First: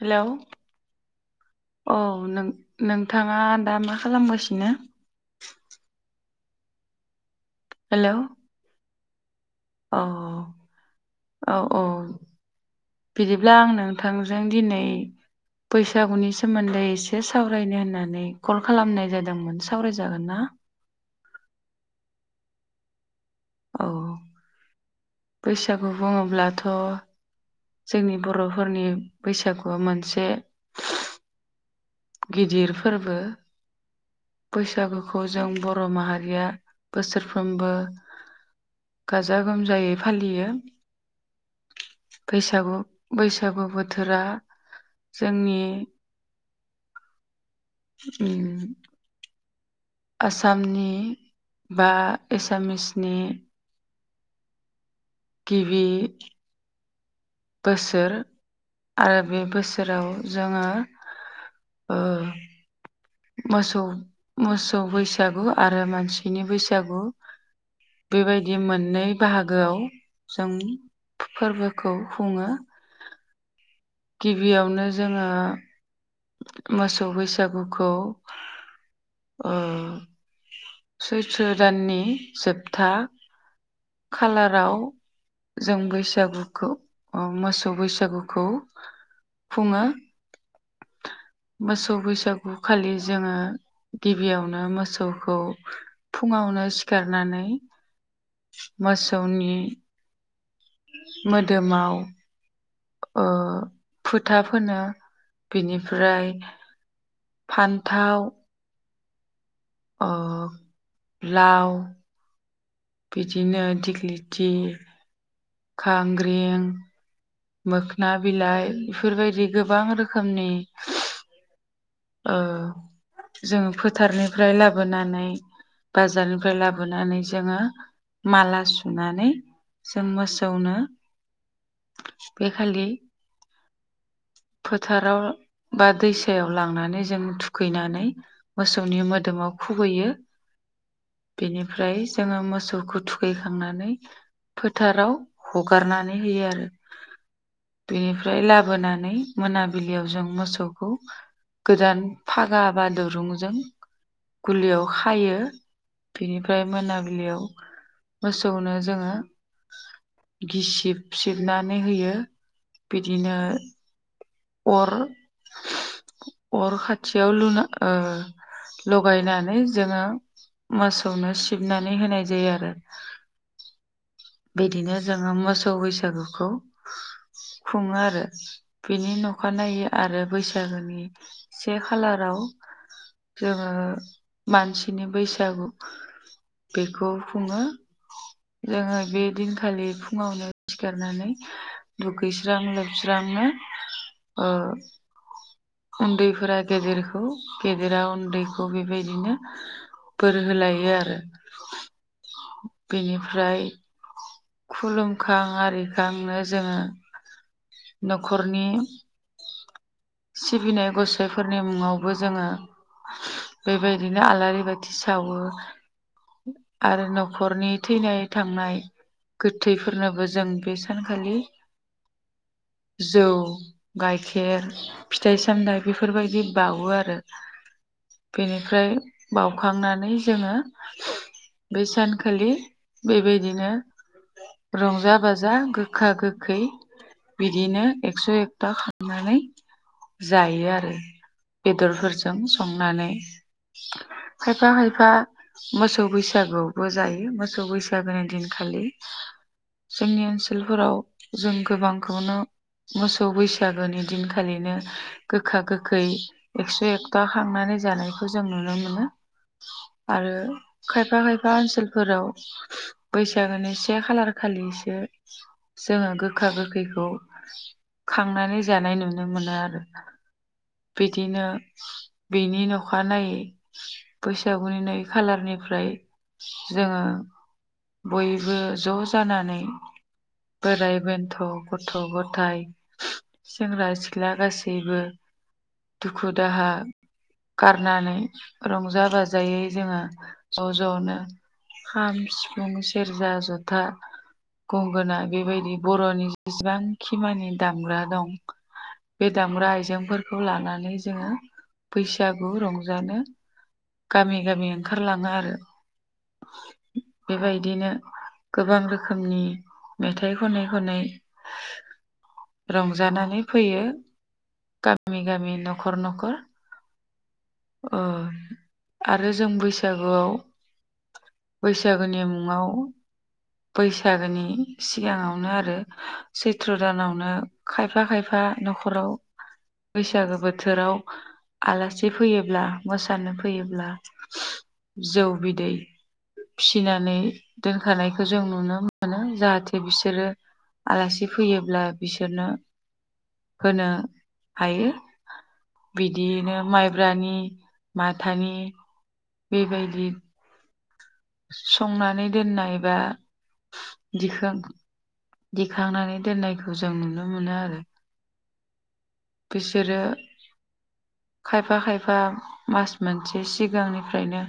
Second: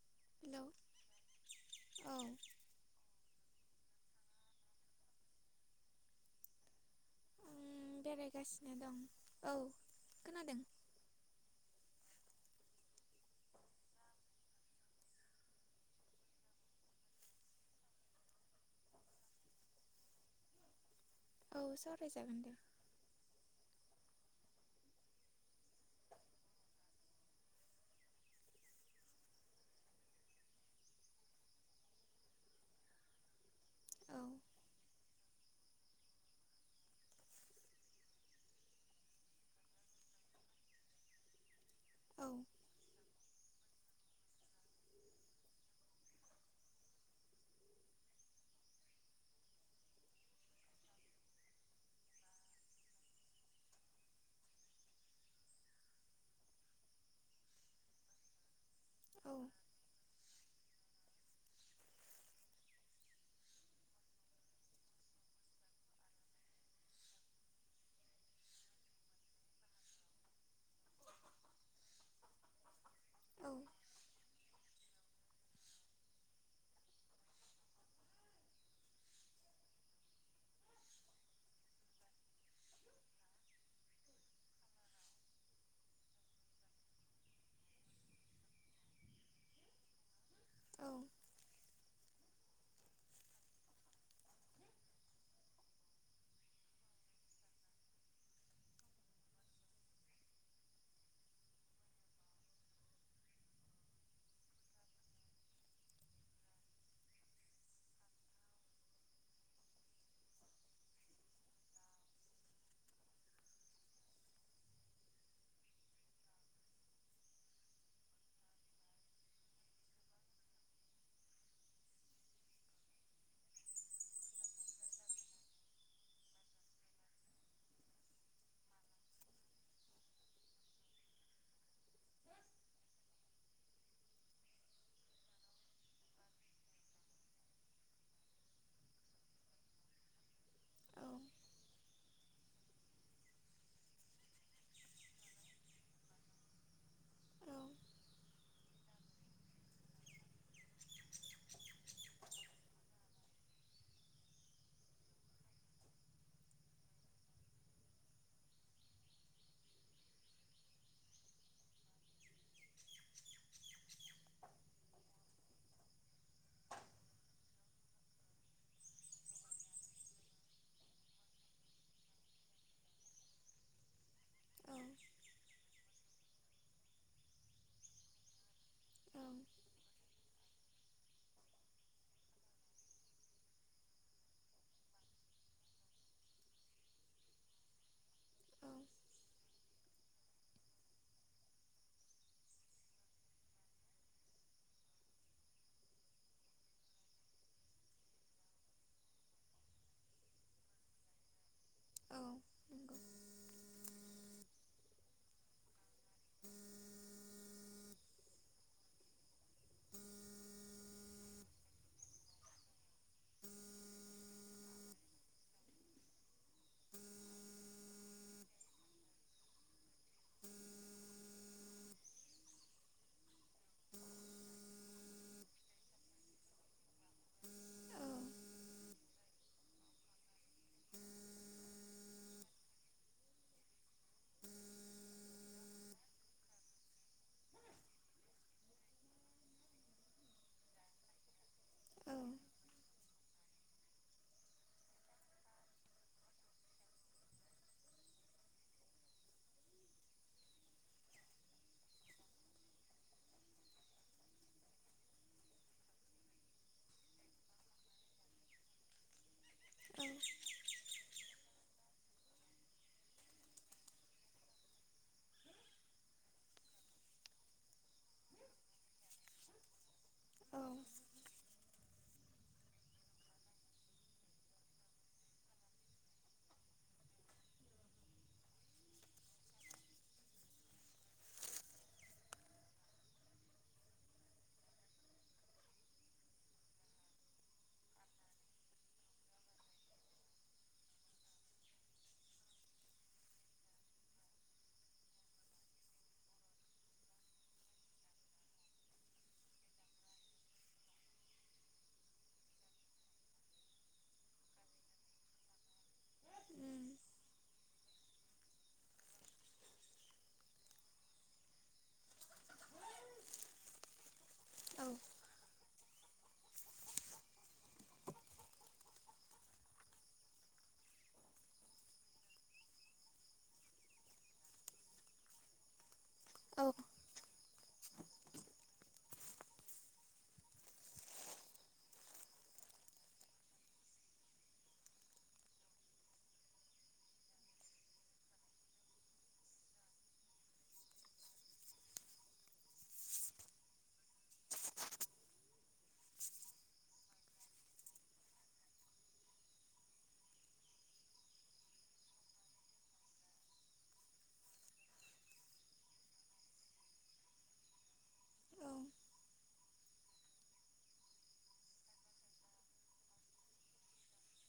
Hello औ नों नोंथाङा दा मा खालामगासिनो? उम बेरायगासिनो दं औ खोनादों अ' औ औ बिदिब्ला आं नोंथांजों दिनै बैसागुनि सोमोन्दै एसे सावरायनो होननानै कल खालामनाय जादोंमोन सावराय जागोन ना? औ सावरायजागोन दे औ बैसागु बुङोब्लाथ' जोंनि बर'फोरनि बैसागुआ मोनसे गिदिर फोरबो। औ बैसागु खौ जों बर' माहारिया बोसोर फ्रोमबो गाजा गोमजायै फालियो‌। औ बैसागु बैसागु बोथोरा जोंनि उम आसामनि बा एसामिसनि गिबि बोसोर। आरो औ बे बोसोराव जोङो ओ मोसौ मोसौ बैसागु आरो मानसिनि बैसागु बेबायदि मोननै बाहागोआव जों फो-फोरबोखौ खुङो। औ गिबियावनो जोङो मोसौ बैसागुखौ ओ सैथ्रो' दाननि जोबथा खालाराव जों बैसागुखौ अ' मोसौ बैसागुखौ खुङो। औ मोसौ बैसागु खालि जोङो गिबियावनो मोसौखौ फुङावनो सिखारनानै मोसौनि मोदोमाव ओ फोथा फोनो बिनिफ्राय फान्थाव अह लाव बिदिनो दिगलिथि खांग्रिं। मोखना बिलाइ बेफोरबायदि गोबां रोखोमनि ओ जोङो फोथारनिफ्राय लाबोनानै बाजारनिफ्राय लाबोनानै जोङो माला सुनानै जों मोसौनो बे खालि फोथाराव बा दैसायाव लांना नै जों थुखैनानै मोसौनि मोदोमाव खुबैयो बेनिफ्राय जोङो मोसौखौ थुखैखांनानै फोथाराव हगारनानै होयो आरो औ बेनिफ्राय लाबोनानै मोनाबिलियाव जों मोसौखौ गोदान फागा बा दुरुंजों गुलियाव खायो बिनिफ्राय मोनाबिलियाव मोसौनो जोङो गिसिब सिबनानै होयो बिदिनो अर अर खाथियाव लुना ओ लगायनानै जोङो मोसौनो सिबनानै होनाय जायो आरो। बिदिनो जोङो मोसौ बैसागुखौ खुङो आरो बिनि नखानायै आरो बैसागोनि से खालाराव जोङो मानसिनि बैसागु बेखौ खुङो। जोङो। दिनखालि फुङावनो सिखारनानै दुगैस्रां लोबस्रांनो ओ उन्दैफोरा गेदेरखौ गेदेरा उन्दैखौ बेबायदिनो बोर होलायो आरो। औ नंगौ बेनिफ्राय खुलुमखां आरिखांनो जोङो। न'खरनि सिबिनाय गसाइफोरनि मुङावबो जोङो बेबायदिनो आलारि बाथि सावो आरो न'खरनि थैनाय थांनाय गोथैफोरनोबो जों बे सानखालि जौ गाइखेर फिथाइ सामथाइ बेफोरबायदि बावो आरो औ बेनिफ्राय बावखांनानै जोङो बे सानखालि बेबायदिनो रंजा बाजा गोखा गोखै बिदिनो एक्स' एकथा खांनानै जायो आरो। औ बेदरफोरजों संनानै खायफा खायफा मोसौ बैसागुआवबो जायो मोसौ बैसागोनि दिनखालि जोंनि ओनसोलफोराव जों गोबांखौनो मोसौ बैसागोनि दिन खालिनो गोखा गोखै एक्स' एकथा खांनानै जानायखौ जों नुनो मोनो आरो खायफा खायफा ओनसोलफोराव बैसागोनि से खालार खालिसो जोङो गोखा गोखैखौ खांनानै जानाय नुयो। नुनो मोनो आरो। औ बिदिनो बिनि अखानायै बैसागुनि नै खालारनिफ्राय जोङो बयबो ज' जानानै बोराइ बेन्थ' गथ' गथाइ सेंग्रा सिख्ला गासैबो। दुखु दाहा गारनानै रंजा बाजायै जोङो ज' ज'नो खाम सिफुं सेरजा जथा गंगोना बेबायदि बर'नि जेसेबां खि मानि दामग्रा दं बे दामग्रा आइजेंफोर खौ लानानै जोङो बैसागु रंजानो गामि गामि ओंखारलाङो आरो उम बेबायदिनो गोबां रोखोमनि मेथाइ खनै खनै रंजानानै फैयो। औ गामि गामि न'खर न'खर ओ आरो जों बैसागुआव बैसागोनि मुङाव बैसागोनि सिगाङावनो आरो। औ सैत्र दानावनो खायफा खायफा न'खराव बैसागो बोथोराव आलासि फैयोब्ला मोसानो फैयोब्ला जौ बिदै फिसिनानै दोनखानाय खौ जों नुनो मोनो जाहाथे बिसोरो आलासि फैयोब्ला बिसोरनो होनो हायो बिदियैनो माइब्रानि माथानि बेबायदि। संनानै दोननाय बा दिखां दिखांनानै दोननायखौ जों नुनो मोनो आरो। बिसोरो खायफा खायफा मास मोनसे सिगांनिफ्रायनो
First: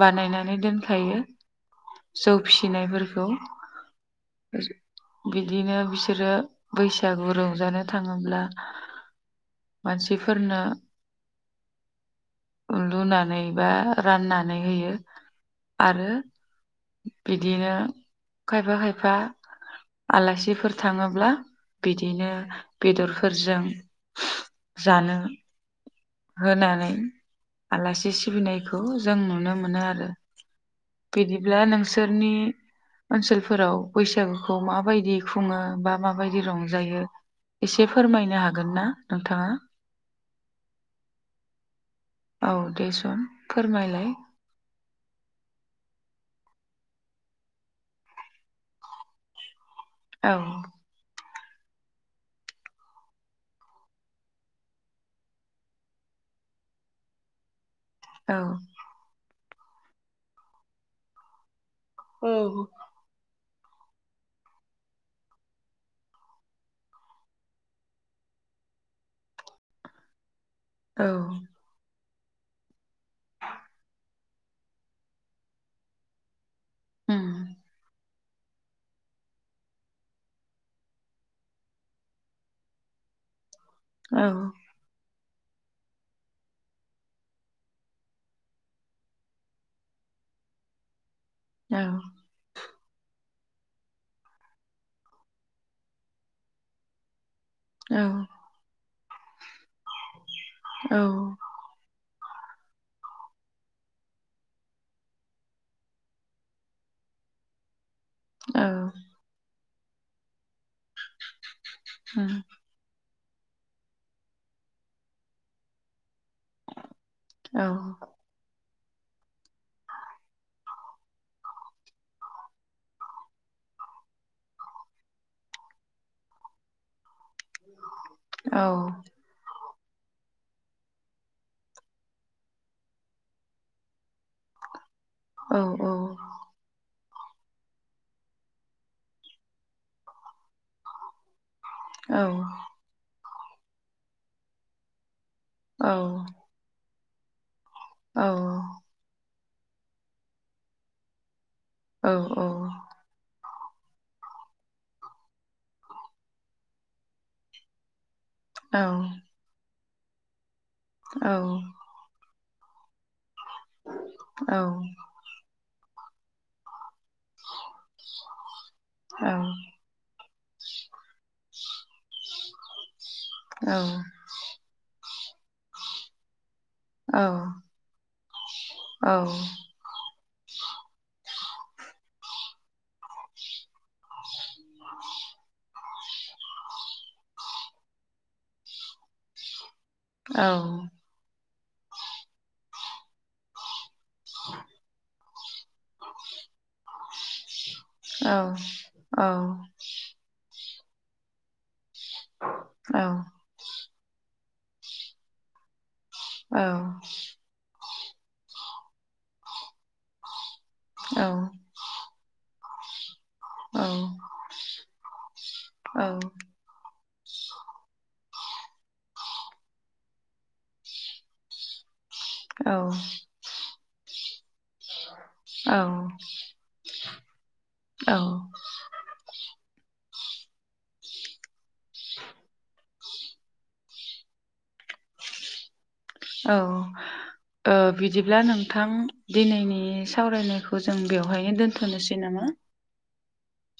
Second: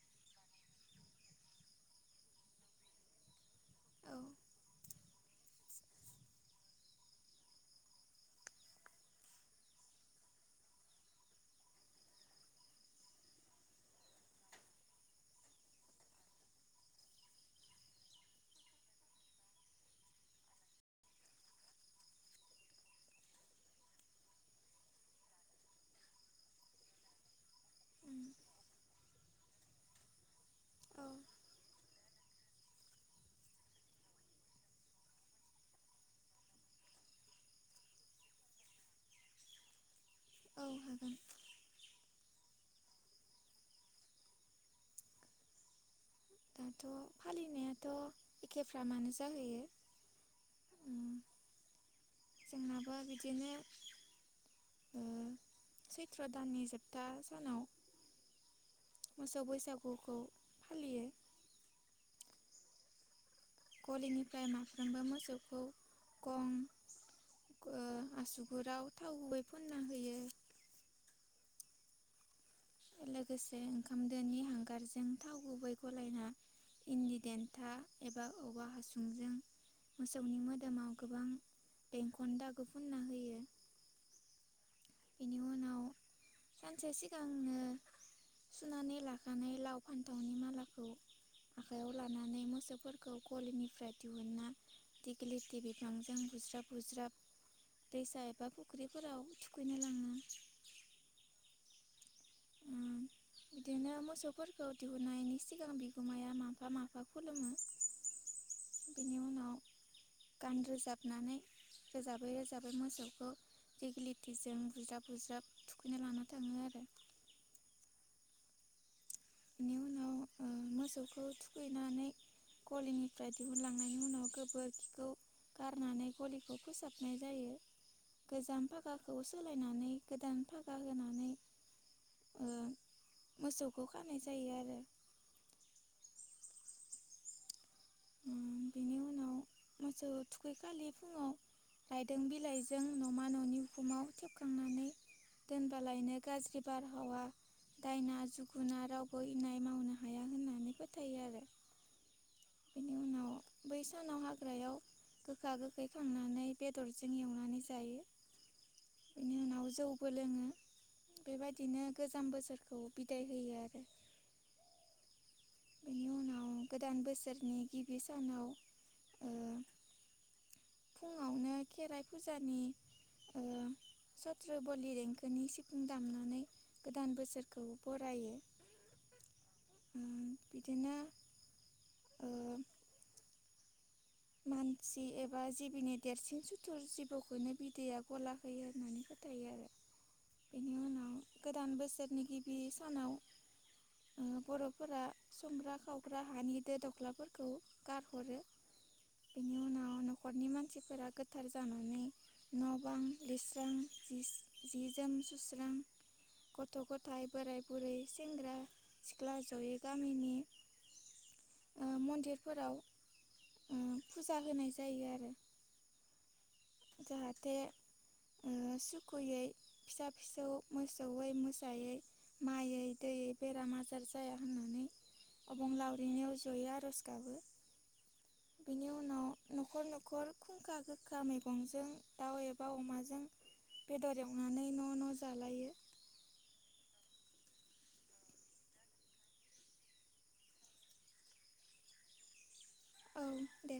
बानायनानै दोनखायो जौ फिसिनायफोरखौ औ बिदिनो बिसोरो बैसागु रंजानो थाङोब्ला। मानसिफोरनो लुनानै बा राननानै होयो आरो बिदिनो खायफा खायफा आलासिफोर थाङोब्ला बिदिनो बेदर फोरजों जानो होनानै आलासि उम सिबिनायखौ जों नुनो मोनो आरो औ बिदिब्ला नोंसोरनि ओनसोलफोराव बैसागुखौ माबायदि खुङो बा माबायदि रंजायो एसे बे फोरमायनो हागोन ना नोंथाङा? औ हागोन। औ दे सन फोरमायलाय। दाथ' फालिनायाथ' एखेफ्रामानो जाहैयो। औ। उम जोंनाबो बिदिनो ओ सैथ्र' दाननि जोबथा सानाव औ। मोसौ बैसागुखौ फालियो। औ। गलिनिफ्राय माफ्रोमबो मोसौखौ गं ओ आसुगुराव थाव गुबै फुनना होयो। औ। लोगोसे ओंखामदोनि हांगारजों थाव गुबै गलायना इन्दि उम देन्था। एबा औवा हासुंजों मोसौनि मोदोमाव गोबां बेंखन दागो फुनना होयो औ बेनि उनाव सानसे सिगांनो सुनानै लाखानाय लाव फान्थावनि मालाखौ औ आखाइयाव लानानै मोसौफोरखौ गलिनिफ्राय दिहुनना दिगिलिथि बिफांजों बुज्राब बुज्राब औ दैसा एबा फुख्रि फोराव थुखैनो लाङो औ ओम बिदिनो मोसौफोरखौ दिहुननायनि सिगां बिगोमाया माफा माफा खुलुमो औ बेनि उनाव गान रो जाबनानै रोजाबै उम रोजाबै मोसौखौ दिगिलिथिजों बुज्राब बुज्राब थुखैनो लाना थाङो। आरो औ बेनि उनाव ओ मोसौखौ थुखैनानै गलिनिफ्राय दिहुनलांनायनि उनाव गोबोरखिखौ गारनानै गलिखौ फोसाबनाय जायो। औ गोजाम फाखाखौ सोलाय नानै गोदान फागा होनानै ओ मोसौखौ खानाय जायो आरो। औ औ उम बेनि उनाव मोसौ थुखैखालियो फुङाव राइदों औ बिलाइजों न'मा न'नि उखुमाव थेबखांनानै औ दोनबालायनो गाज्रि बार दायना जुगुना रावबो दाय मावनो हाया होननानै फोथायो आरो औ औ बेनि उनाव बै सानाव हाग्रायाव गोखा-गोखै खांनानै बेदरजों एवनानै जायो। औ बोलोङो बेबायदिनो गोजाम बोसोर खौ बिदाय होयो औ इयुनाव गोदान बोसोरनि गिबि सानाव ओ फुङावनो खेराइ फुजानि औ [inaudible] पलि देंखोनि सिफुं दामनानै गोदान बोसोरखौ बिदिब्ला बरायो बिदिनो ओ मानसि एबा जिबिनि देरसिन सुथुर जिबौखौनो बिदैया गला होयो होननानै फोथायो आरो औ बेनि उनाव गोदान बोसोरनि गिबि सानाव ओ बर' फोरा संग्रा खावग्रा हानि दो दख्लाफोरखौ गारहरो औ औ नि मानसिफोरा गोथार जानानै न बां लिरस्रां जि जि जोम सुस्रां गथ' गथाय बोराय बुरै सेंग्रा सिख्ला जयै गामिनि ओ मन्दिरफोराव ओ औ फुजा होनाय जायो आरो औ जाहाथे ओ सुखुयै फिसा फिसौ मोसौयै मोसायै माइयै दैयै बेराम आजार जाया होननानै अबंलावरिनियाव जयै आरज गाबो बिनि उनाव न'खर न'खर गर खुंखा गोखा मै जों दाउ एबा अमाजों जों बेदर एवनानै न' न' जालायो औ ओ बिदिब्ला नोंथां दिनैनि सावरायनायखौ जों बेवहायनो दोन्थ'नोसै नामा औ दे